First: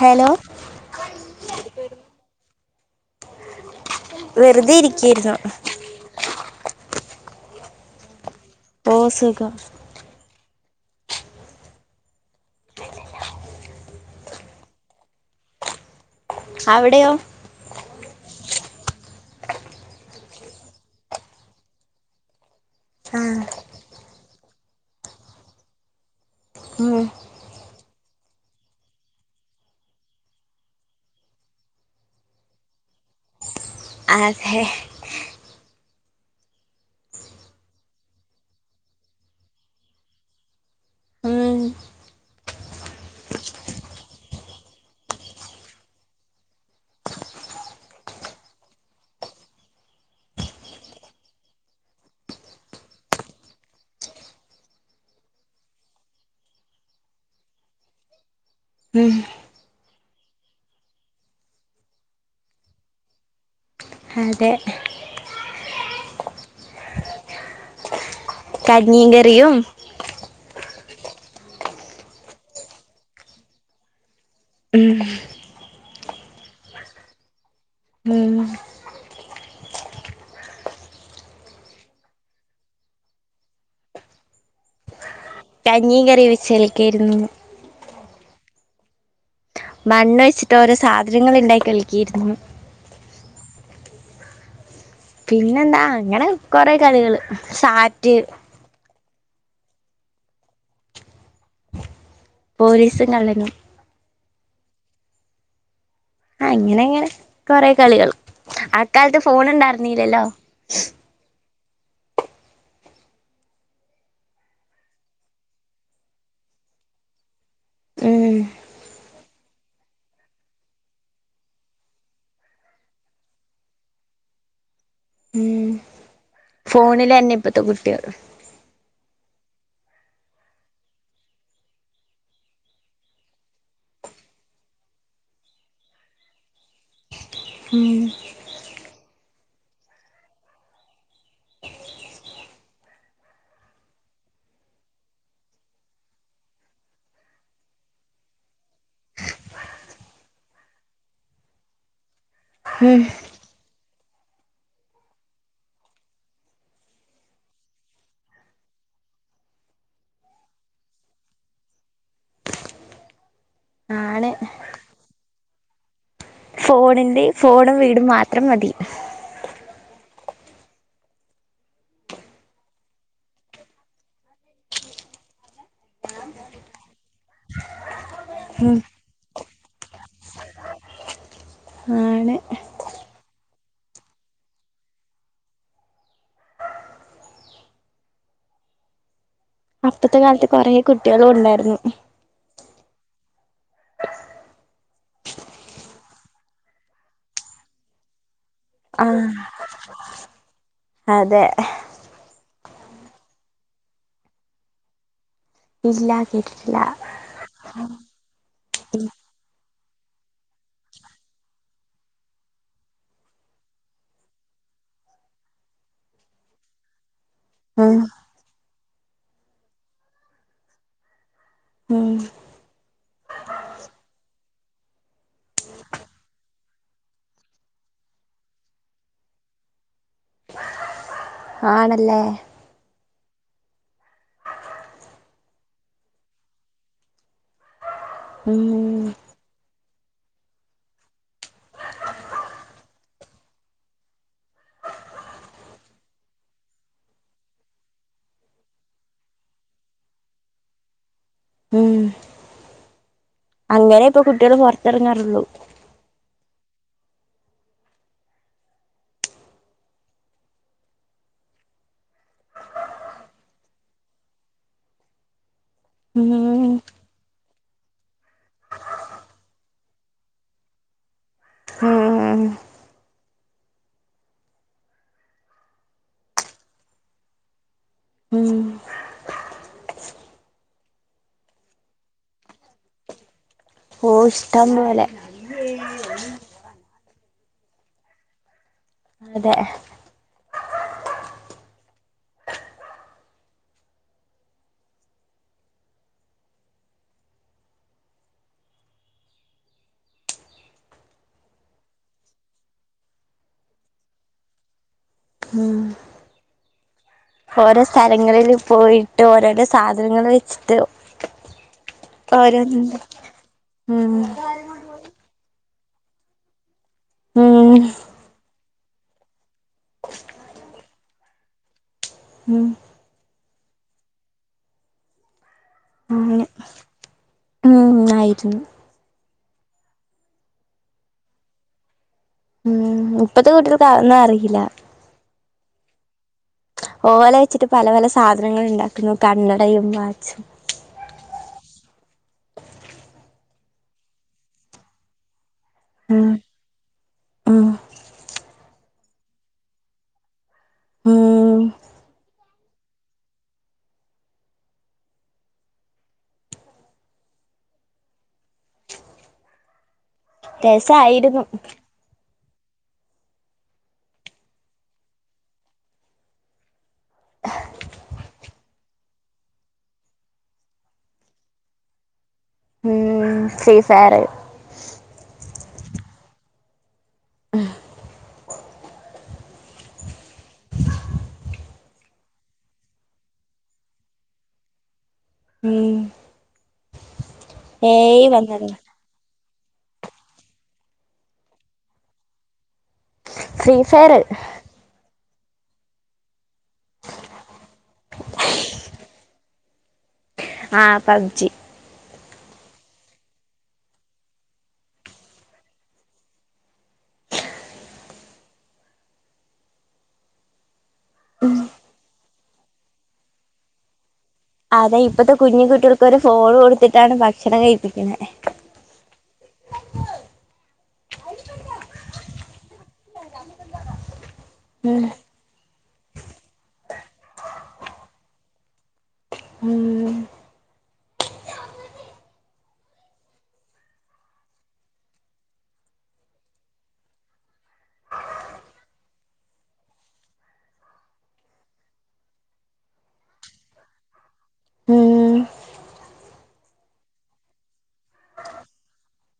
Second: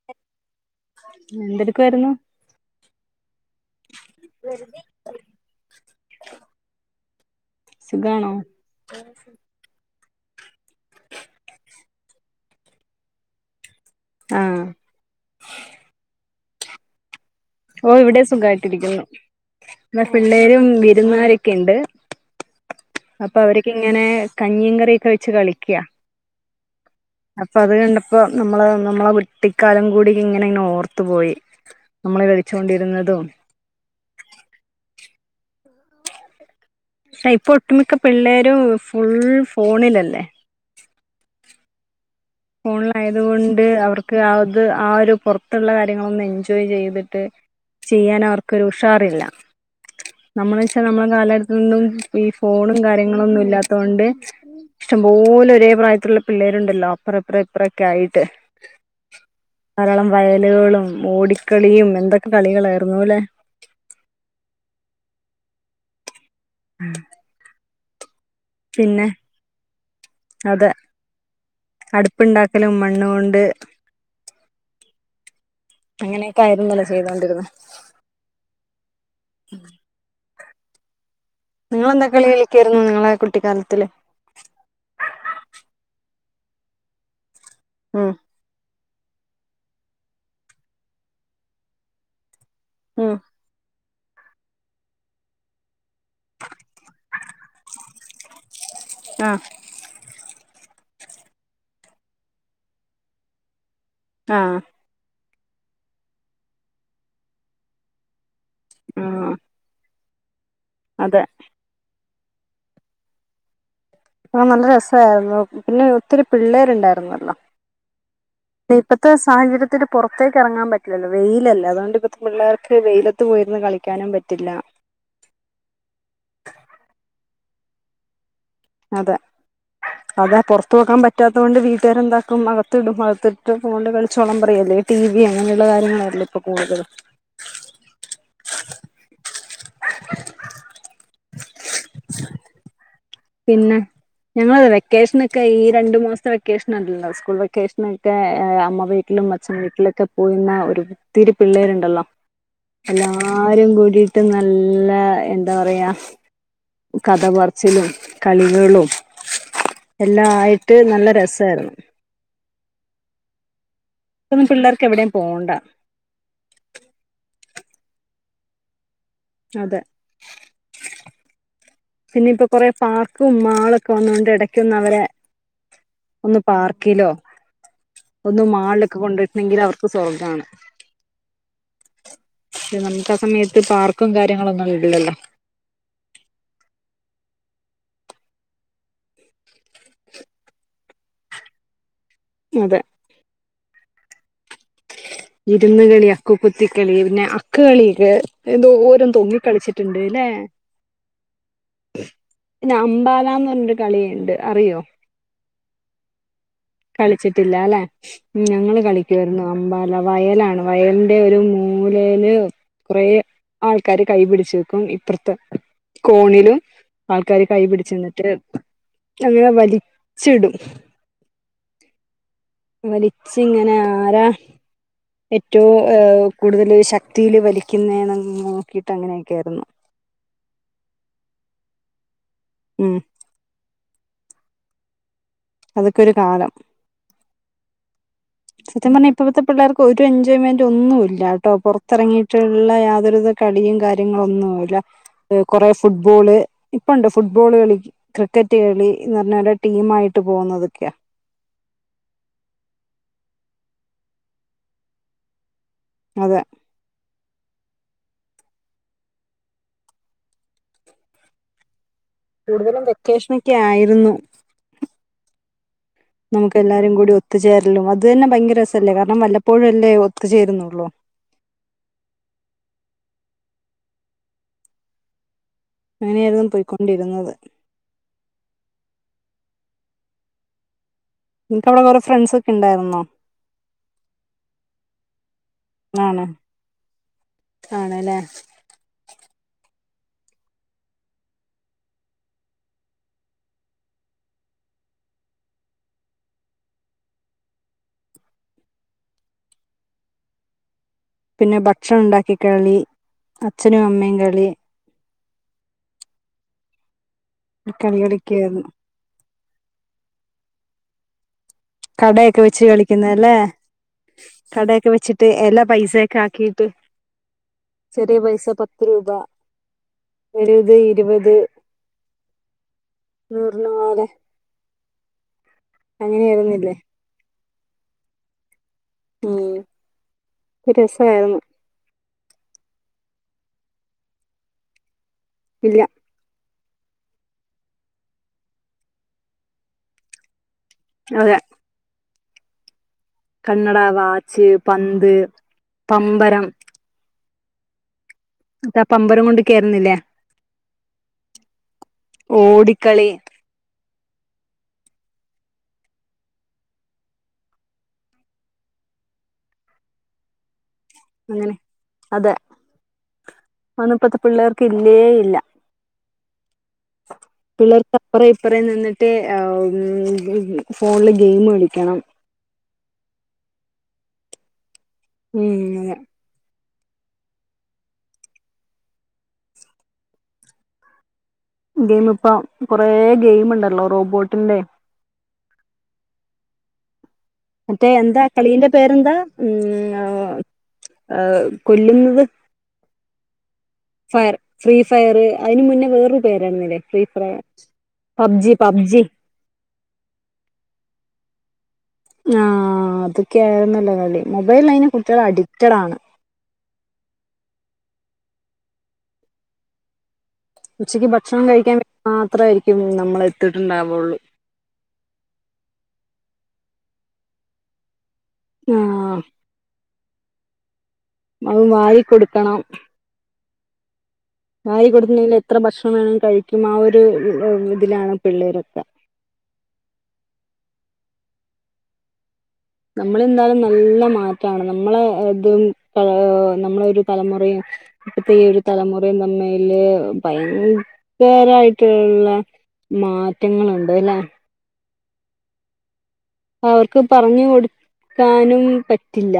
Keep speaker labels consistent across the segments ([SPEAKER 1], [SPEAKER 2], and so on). [SPEAKER 1] Hello
[SPEAKER 2] എന്തെടക്കെ വരുന്നു
[SPEAKER 1] വെറുതെ ഇരിക്കരിതോ
[SPEAKER 2] സഖണോ
[SPEAKER 1] ഓ സുഗം
[SPEAKER 2] ആഹ്
[SPEAKER 1] അവിടെയോ
[SPEAKER 2] ഓ ഇവിടെ സുഖമായിട്ടിരിക്കുന്നു പി പിള്ളേരും വിരുന്നരൊക്കെ ഉണ്ട് അപ്പൊ
[SPEAKER 1] ആഹ്
[SPEAKER 2] അവർക്ക്ങ്ങനെ കഞ്ഞീ കറിയൊക്കെ വെച്ച് കളിക്കുക
[SPEAKER 1] മ്മ്
[SPEAKER 2] അപ്പൊ അത് കണ്ടപ്പോ നമ്മള നമ്മളെ കുട്ടിക്കാലം കൂടി ഇങ്ങനെ ഇങ്ങനെ ഓർത്തു പോയി നമ്മൾ കളിച്ചുകൊണ്ടിരുന്നതും
[SPEAKER 1] അഹ്
[SPEAKER 2] സ ഇപ്പൊ ഒട്ടുമിക്ക പിള്ളേരും ഫുൾ ഫോണിലല്ലേ
[SPEAKER 1] ഉം
[SPEAKER 2] ഫോണിലായതുകൊണ്ട് അവർക്ക് ആത് ആ ഒരു പുറത്തുള്ള കാര്യങ്ങളൊന്ന് എൻജോയ് ചെയ്തിട്ട് ചെയ്യാൻ അവർക്കൊരു ഉഷാറില്ല നമ്മള വെച്ചാൽ നമ്മളെ കാലഘടത്തൊന്നും ഈ ഫോണും കാര്യങ്ങളും ഒന്നും ഇല്ലാത്തൊണ്ട് ഇഷ്ടംപോലെ ഒരേ പ്രായത്തിലുള്ള പിള്ളേരുണ്ടല്ലോ അപ്പറ അപ്പറ ഇപ്പ്രൊക്കെ ആയിട്ട്
[SPEAKER 1] ഉം
[SPEAKER 2] ധാരാളം വയലുകളും ഓടിക്കളിയും എന്തൊക്കെ കളികളായിരുന്നു അല്ലെ
[SPEAKER 1] അതെ
[SPEAKER 2] ഉം
[SPEAKER 1] കഞ്ഞിയും കറിയും
[SPEAKER 2] അതെ അടുപ്പുണ്ടാക്കലും മണ്ണ കൊണ്ട്
[SPEAKER 1] ഉം
[SPEAKER 2] അങ്ങനെയൊക്കെ ആയിരുന്നല്ലോ ചെയ്തുകൊണ്ടിരുന്നത്
[SPEAKER 1] ഉം
[SPEAKER 2] നിങ്ങളെന്താ കളിയിലക്കായിരുന്നു നിങ്ങളെ കുട്ടിക്കാലത്തില്
[SPEAKER 1] കഞ്ഞീ കറി വെച്ച്കൽക്കയിരുന്നു
[SPEAKER 2] ഉം
[SPEAKER 1] മണ്ണ് വെച്ചിട്ട് ഓരോ സാധനങ്ങൾ ഉണ്ടാക്കി കളിക്കിയിരുന്നു
[SPEAKER 2] ഉം
[SPEAKER 1] പിന്നെന്താ അങ്ങനെ കൊറെ കളികള് സാറ്റ്
[SPEAKER 2] ആഹ്
[SPEAKER 1] പോലീസും കള്ളനും
[SPEAKER 2] ആഹ്
[SPEAKER 1] അങ്ങനെങ്ങനെ കൊറെ കളികള് ആക്കാൽത്ത്
[SPEAKER 2] ആഹ്
[SPEAKER 1] ഫോണ് ഇണ്ടായിര്ന്നീലല്ലോ
[SPEAKER 2] അതെ ആഹ് നല്ല രസായിര്ന്നു പിന്നെ ഒത്തിരി പിള്ളേര്ണ്ടായിര്ന്നല്ലോ
[SPEAKER 1] ഉം
[SPEAKER 2] ഇപ്പത്തെ സാഹചര്യത്തില് പൊർത്തേക്ക് എറങ്ങാൻ പറ്റില്ലല്ലോ വെയിലല്ലേ അതോണ്ട് ഇപ്പത്തെ പിള്ളേർക്ക് വെയില ത്ത് പോയിര്ന്ന് കളിക്കാനും പറ്റില്ല
[SPEAKER 1] ഉം ഫോണില് തന്നെയാ ഇപ്പത്തെ കുട്ടികൾ
[SPEAKER 2] അതാ അതാ പൊറത്തു പോക്കാൻ പറ്റാത്തോണ്ട് വീട്ടുകാര് എന്താക്കും അകത്തിടും അകത്തിട്ട് ഫോണില് കളിച്ചോളാൻ പറയും അല്ലെ ടി വി അങ്ങനെയുള്ള കാര്യങ്ങളാ ഇവിടെ ഇപ്പം കൂടുതല്
[SPEAKER 1] ഉം
[SPEAKER 2] പിന്നെ ഞങ്ങളെ വെക്കോഷനൊക്കെ ഈ രണ്ട് മാസത്തെ വെക്കേഷൻ ഉണ്ടല്ലോ സ്കൂൾ വെക്കേഷനൊക്കെ അമ്മ വീട്ടിലും അച്ഛൻ വീട്ടിലൊക്കെ പോയി നിന്നാ ഒര് ഒത്തിരി പിള്ളേര് ഉണ്ടല്ലോ
[SPEAKER 1] ഉം
[SPEAKER 2] എല്ലാ രും കൂടീട്ട് നല്ല എന്താ പറയാ കഥ പറച്ചിലും കളികളും എല്ലാ ആയിട്ട് നല്ല രസമായിരുന്നു
[SPEAKER 1] ആണ്
[SPEAKER 2] ഇപ്പൊന്നും പിള്ളേർക്ക് എവിടേം പോവണ്ട
[SPEAKER 1] ഫോണെണ്ടേൽ ഫോണും വീടും മാത്രം മതി.
[SPEAKER 2] അതെ പിന്നെ ഇപ്പൊ കൊറേ പാർക്കും മളൊക്കെ വന്നോണ്ട് എടക്കൊന്നു അവരെ ഒന്ന് പാർക്കിലോ ഒന്ന്
[SPEAKER 1] ഉം
[SPEAKER 2] മാൾലൊക്കെ കൊണ്ടുപോയിട്ടുണ്ടങ്കിൽ അവർക്ക് സ്വർഗ്ഗമാണ്.
[SPEAKER 1] ആണ്.
[SPEAKER 2] പക്ഷെ നമുക്കാ സമയത്ത് പാർക്കും കാര്യങ്ങളൊന്നും ഇല്ലല്ലോ
[SPEAKER 1] അപ്പത്തെ കാലത്ത് കൊറെ കുട്ടികളും ഉണ്ടായിരുന്നു
[SPEAKER 2] അതെ ഇരുന്നുകളി, അക്കുത്തിക്കളി പിന്നെ അക്ക് കളിയൊക്കെ എന്തോരം
[SPEAKER 1] ആഹ്
[SPEAKER 2] തൊങ്ങി കളിച്ചിട്ട് ഉണ്ടല്ലേ
[SPEAKER 1] അതെ
[SPEAKER 2] പിന്നെ അമ്പാലാം എന്ന് പറഞ്ഞൊരു കളിയുണ്ട് അറിയോ
[SPEAKER 1] ഇല്ല കേട്ടിട്ടില്ല
[SPEAKER 2] കളിച്ചിട്ടല്ലേ ഞങ്ങള് കളിക്കുവാരുന്നു അമ്പാലാ വയലാണ് വയലിന്റെ ഒരു മൂലയില് കുറെ ആൾക്കാര് കൈപിടിച്ചു നിൽക്കും ഇപ്പറത്ത് കോണിലും ആൾക്കാര് കൈ പിടിച്ച്
[SPEAKER 1] ഉം
[SPEAKER 2] നിന്നിട്ട് അങ്ങനെ വലിച്ചിടും
[SPEAKER 1] ഉം
[SPEAKER 2] വലിച്ച് ഇങ്ങനെ ആരാ ഏറ്റവും കൂടുതല് ശക്തീയില് വലിക്കുന്നെ നോക്കീട്ട് അങ്ങനെയൊക്കെ ആയിരുന്നു.
[SPEAKER 1] ആണല്ലേ
[SPEAKER 2] ഉം അതൊക്കെ ഒരു കാലം സത്യം
[SPEAKER 1] ഉം
[SPEAKER 2] പറഞ്ഞാൽ ഇപ്പഴത്തെ പിള്ളേർ ഒരു എൻജോയ്മെന്റ് ഒന്നുല്ലാട്ടോ പൊറത്തിറങ്ങിട്ടുള്ള യാതൊരു വിധ കളിയും കാര്യങ്ങളൊന്നുല്ല. കൊറെ ഫുട്ബോള് ഇപ്പമുണ്ട് ഫുട്ബോള് കളി ക്രിക്കറ്റ് കളി എന്നുപറഞ്ഞാല് ടീമായിട്ട് പോന്നതൊക്കെയാ
[SPEAKER 1] ഉം അങ്ങനെയാ ഇപ്പൊ കുട്ടികള് പൊറത്തിറങ്ങാറ്ള്ളൂ
[SPEAKER 2] അതെ കൂടുതലും വെക്കേഷനൊക്കെ ആയിരുന്നു
[SPEAKER 1] ഉം
[SPEAKER 2] നമുക്ക് എല്ലാരും കൂടി ഒത്തുചേരലും അത് തന്നെ ഭയങ്കര രസല്ലേ കാരണം വല്ലപ്പോഴും അല്ലേ ഒത്ത്ചേരുന്നൊള്ളൂ
[SPEAKER 1] ഉം
[SPEAKER 2] അങ്ങനെയായിരുന്നു പൊയ്ക്കോണ്ടിരുന്നത്
[SPEAKER 1] ഉം
[SPEAKER 2] നിങ്ങൾക്ക് അവിടെ വേറെ ഫ്രണ്ട്‌സ് ഒക്കെ ഉണ്ടാരുന്നോ?
[SPEAKER 1] ഓഹ് ഇഷ്ടം പോലെ
[SPEAKER 2] ആണോ? ആണു അല്ലെ
[SPEAKER 1] അതെ
[SPEAKER 2] പിന്നെ ഭക്ഷണം ഉണ്ടാക്കി കളി, അച്ഛനും അമ്മയും കളി
[SPEAKER 1] ആഹ് ഓരോ
[SPEAKER 2] കളി
[SPEAKER 1] സ്ഥലങ്ങളില്
[SPEAKER 2] കളിക്കായിരുന്നു
[SPEAKER 1] പോയിട്ട് ഓരോരോ സാധനങ്ങള് വെച്ചിട്ട്
[SPEAKER 2] കടയൊക്കെ വെച്ച്
[SPEAKER 1] ഓരോന്ന്
[SPEAKER 2] കളിക്കുന്നെല്ലേ?
[SPEAKER 1] ഉം
[SPEAKER 2] കടയൊക്കെ വെച്ചി ട്ട് എല്ലാ പൈസെക്കെ ആക്കീട്ട്
[SPEAKER 1] ഉം
[SPEAKER 2] ചെറിയ പൈസ പത്ത് രൂപ ചെലേത് ഇരുവത്
[SPEAKER 1] ഉം
[SPEAKER 2] [unintelligible]
[SPEAKER 1] അങ്ങനെ
[SPEAKER 2] അങ്ങനെയാരുന്നില്ലേ
[SPEAKER 1] ഉം ആയിരുന്നു
[SPEAKER 2] ഉം ഒരു രസായിരുന്നു
[SPEAKER 1] ഉം ഇപ്പത്തെ കുട്ടികൾക്ക് അതൊന്നും അറീല
[SPEAKER 2] ഇല്ല
[SPEAKER 1] ഓല വെച്ചിട്ട് പല പല സാധനങ്ങൾ ഇണ്ടാക്കുന്നു കണ്ണടയും വാച്ചും
[SPEAKER 2] അതെ കണ്ണട വാച്ച് പന്ത്
[SPEAKER 1] ഉം
[SPEAKER 2] പമ്പരം
[SPEAKER 1] ആഹ്
[SPEAKER 2] ന്നട്ടാ പമ്പരം കൊണ്ട് കേറുന്നില്ലേ
[SPEAKER 1] ഉം
[SPEAKER 2] ഓടിക്കളി
[SPEAKER 1] രസായിരുന്നു
[SPEAKER 2] അങ്ങനെ അതെ അതോന്നും ഒന്നും ഇപ്പത്തെ പിള്ളേർക്ക് ഇല്ലേ ഇല്ല പിള്ളേര്ക്ക് അപ്പറേ ഇപ്പറേ നിന്നിട്ട് ഏഹ് ഫോണില് ഗെയിം കളിക്കണം
[SPEAKER 1] ഉം ഫ്രീ ഫയറ്
[SPEAKER 2] ഉം അതെ
[SPEAKER 1] [unintelligible]
[SPEAKER 2] ഗെയിം ഇപ്പം കൊറേ ഗെയിമ്ണ്ടല്ലോ റോബോട്ടിന്റെ
[SPEAKER 1] ഉം
[SPEAKER 2] മറ്റേ
[SPEAKER 1] ഏ
[SPEAKER 2] എന്താ
[SPEAKER 1] ഐ
[SPEAKER 2] കളീന്റെ
[SPEAKER 1] വന്നത്
[SPEAKER 2] പേരെന്താ ഉം ഏഹ് ഏഹ് കൊല്ലുന്നത്
[SPEAKER 1] free fire
[SPEAKER 2] fire free fire അയിനു മുന്നേ വേറൊരു പേരാര്ന്നിലേ ഫ്രീ ഫ്രയ പബ്ജി പബ്ജി
[SPEAKER 1] ആഹ് പബ്ജി
[SPEAKER 2] ആഹ് അതൊക്കെയാര്ന്നല്ലോ കളി മൊബൈലയിന് കുട്ടികള് അഡിക്റ്റഡ് ആണ് ഉച്ചക്ക് ഭക്ഷണം കഴിക്കാൻ വേണ്ടി മാത്രായിരിക്കും നമ്മള് എത്തിട്ടുണ്ടാവുള്ളൂ
[SPEAKER 1] അതെ ഇപ്പത്തെ കുഞ്ഞു ക്കുട്ടിയേൾക്കൊരു ഫോൺ കൊടുത്തിട്ടാണ് ഭക്ഷണം കഴിപ്പിക്കുന്നത്
[SPEAKER 2] ആഹ് അതും വാരി കൊടുക്കണം
[SPEAKER 1] [unintelligible]
[SPEAKER 2] വാരി കൊടുക്കാണെല് എത്ര ഭക്ഷണം വേണേലും കഴിക്കും ആഹ് ഒരു ഇതിലാണ് പിള്ളേരൊക്കെ
[SPEAKER 1] ഉം
[SPEAKER 2] നമ്മളെന്താലും നല്ല മാറ്റാണ് നമ്മളെ ഇതും ഏഹ് നമ്മളെ ഒരു തലമുറയും ഇപ്പത്തെ ഈ ഒരു തലമുറയും തമ്മില് ഭയങ്കരായിട്ടുള്ള മാറ്റങ്ങളുണ്ട് ല്ലേ
[SPEAKER 1] ഉം
[SPEAKER 2] അവർക്ക് പറഞ്ഞ് കൊടുക്കാനും പറ്റില്ല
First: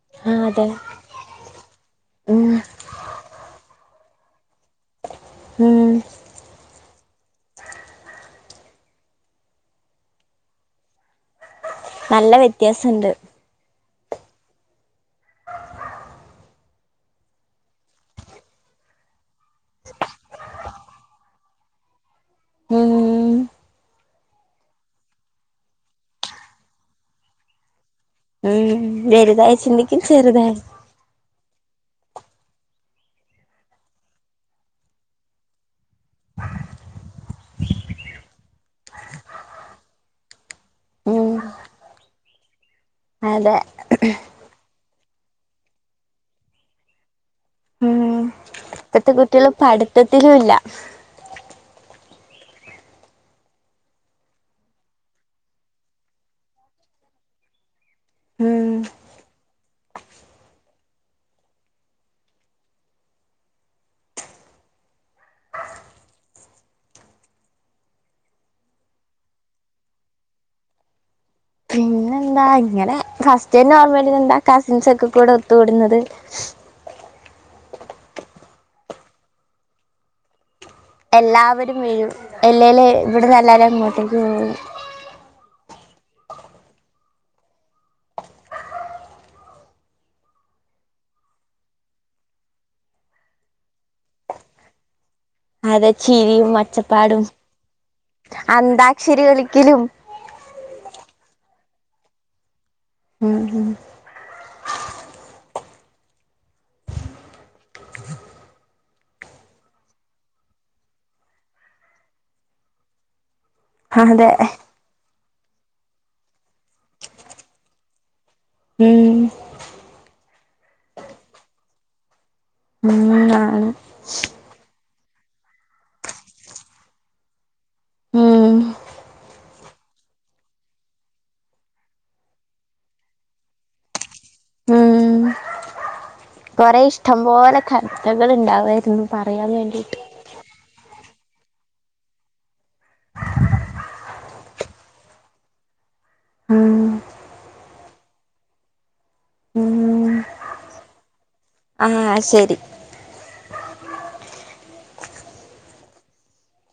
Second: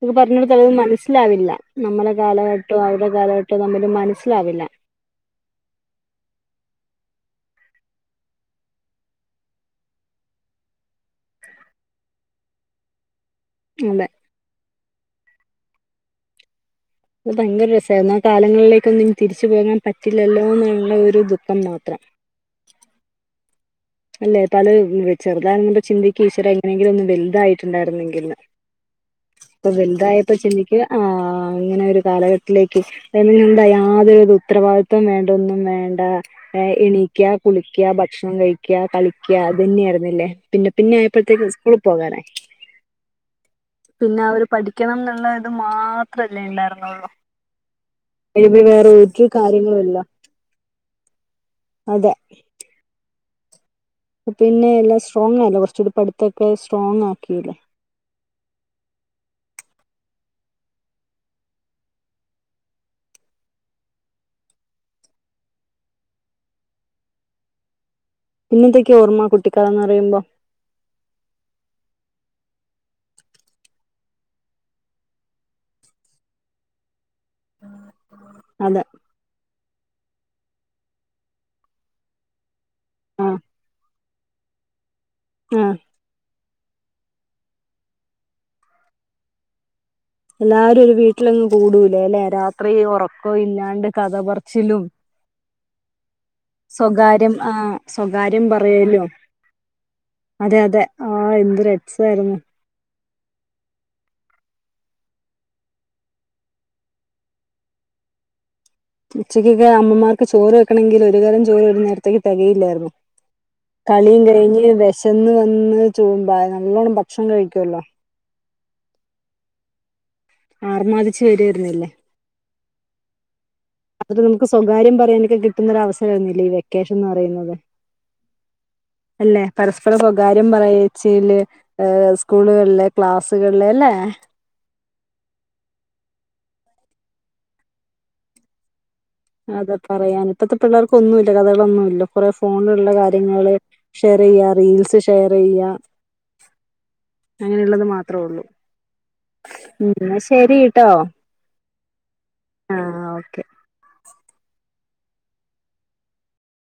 [SPEAKER 2] അവർക്ക്
[SPEAKER 1] ആ
[SPEAKER 2] പറഞ്ഞ് കൊടുത്താലും
[SPEAKER 1] അതെ
[SPEAKER 2] മനസ്സി മനസ്സിലാവില്ല നമ്മളെ
[SPEAKER 1] ഉം
[SPEAKER 2] കാലഘട്ടോ അവരുടെ കാലഘട്ടോ തമ്മില് മനസ്സിലാവില്ല
[SPEAKER 1] ഉം നല്ല വ്യത്യാസം ഉണ്ട്
[SPEAKER 2] അതെ അത് ഭയങ്കര രസമായിരുന്നു ആ കാലങ്ങളിലേക്കൊന്നും ഇനി തിരിച്ചു പോകാൻ പറ്റില്ലല്ലോ എന്നുള്ള ഒരു ദുഃഖം മാത്രം
[SPEAKER 1] ഉം
[SPEAKER 2] അല്ലേ പല ചെറുതാവുമ്പും ചിന്തിക്ക ഈശ്വര എങ്ങനെങ്കിലും ഒന്ന് വലുതായി
[SPEAKER 1] ഉം വലുതായ
[SPEAKER 2] [unintelligible]
[SPEAKER 1] ചിന്തിക്കും
[SPEAKER 2] വലുതായപ്പോ
[SPEAKER 1] ചെറുതായ
[SPEAKER 2] ചിന്തിക്കും ആഹ് ഇങ്ങനെ ഒരു കാലഘട്ടത്തിലേക്ക് [unintelligible] എന്താ യാതൊരുത് ഉത്തരവാദിത്വം വേണ്ട ഒന്നും വേണ്ട എണീക്ക കുളിക്കുക ഭക്ഷണം കഴിക്ക ക്ക കളിക്ക അത് തന്നെയായിയിുന്നില്ലേ പിന്നെ പിന്നെ
[SPEAKER 1] ഉം
[SPEAKER 2] ആയപ്പോഴത്തേക്ക് സ്കൂള പോകാനായി.
[SPEAKER 1] അതെ
[SPEAKER 2] പിന്നെ അവര് പഠിക്കണം എന്നുള്ളത് മാത്രല്ലേ ഉണ്ടായിരുന്നുള്ളു. അ വേറെ
[SPEAKER 1] ഇപ്പത്തെ
[SPEAKER 2] ഒരു
[SPEAKER 1] കുട്ടികള്
[SPEAKER 2] കാര്യങ്ങളുംല്ല.
[SPEAKER 1] പഠിത്തത്തിലും ഇല്ല
[SPEAKER 2] അതെ പിന്നെ എല്ലാം സ്ട്രോങ് ആല്ലോ കുറച്ചുകൂടി പഠത്തൊക്കെ സ്ട്രോങ്ങ് ആക്കിയില്ലേ. പിന്നെന്തൊക്കെ ഓർമ്മ കുട്ടിക്കാലം എന്ന് പറുമ്പോ?
[SPEAKER 1] പിങ്ങ എന്താ ഇങ്ങനെ, ഫസ്റ്റ് നോർമലി എന്താ കസിൻസ് ഒക്കെ കൂടെ ഒത്തുകൂടുന്നത്
[SPEAKER 2] അതെ
[SPEAKER 1] എല്ലാവരും വരും, അല്ലേൽ ഇവിടെ
[SPEAKER 2] ആ
[SPEAKER 1] നിന്ന് എല്ലാവരും അങ്ങോട്ടേക്ക് പോകും.
[SPEAKER 2] ആം എല്ലാരും ഒരു വീട്ടിലങ്ങ് കൂടൂലേ അല്ലെ രാത്രി ഉറക്കം ഇല്ലാണ്ട് കഥപച്ചിലും.
[SPEAKER 1] അതെ ചിരിയും ഒച്ചപ്പാടും
[SPEAKER 2] സ്വകാര്യം ആഹ സ്വകാര്യം പറയലും.
[SPEAKER 1] അന്താക്ഷരി കളിക്കലും
[SPEAKER 2] അതെ അതെ ആഹ, എന്ത് രസം ആയിരുന്നു.
[SPEAKER 1] ഉം ഉ...
[SPEAKER 2] ഉച്ചയ്ക്ക്ക്കെ അമ്മമാർക്ക് ചോറ് വെക്കണെങ്കിൽ ഒരു കലം ചോറ് വൈകുന്നേരത്തേക്ക് തികയില്ലായിരുന്നു. കളിയും
[SPEAKER 1] അതെ
[SPEAKER 2] കഴിഞ്ഞ് വിശന്ന് വന്ന് ചോമ്പാ നല്ലോണം ഭക്ഷണം കഴിക്കുവല്ലോ.
[SPEAKER 1] ഉം
[SPEAKER 2] ആറുമാതിച്ച് വരുമായിരുന്നല്ലേ!
[SPEAKER 1] ഉം
[SPEAKER 2] അത്ര നമക്ക് സ്വകാര്യം പറയാനൊക്കെ കിട്ടുന്നൊ ഒരു അവസരം ആയിരുന്നില്ലേ ഈ വെക്കേഷൻന്ന് പറയുന്നത്!
[SPEAKER 1] ഉം
[SPEAKER 2] അല്ലെ പരസ്പരം സ്വകാര്യം പറച്ചിൽ സ്കൂളുകളിലെ ക്ലാസ്സുകളിലെ അല്ലേ?
[SPEAKER 1] കുറെേ ഇഷ്ടം പോലെ കഥകൾ ഉണ്ടാവായിരുന്നു. പറയാൻ
[SPEAKER 2] അതെ
[SPEAKER 1] വേണ്ടിട്ട്
[SPEAKER 2] പറയാൻ ഇപ്പഴത്തെ പിള്ളേർക്ക ഒന്നുമില്ല, കഥകളൊന്നുമല്ല കുറെേ ഫോണിലുള്ള കാര്യങ്ങള് ഷെയർ ചെയ്യ, റീൽസ് ഷെയർ ചെയ്യ
[SPEAKER 1] ഉം
[SPEAKER 2] അങ്ങനെയുള്ളത് മാത്രേ ഉള്ളൂ, ഉ ശരിട്ടോ
[SPEAKER 1] ആഹ ശരി
[SPEAKER 2] ആ ഓക്കെ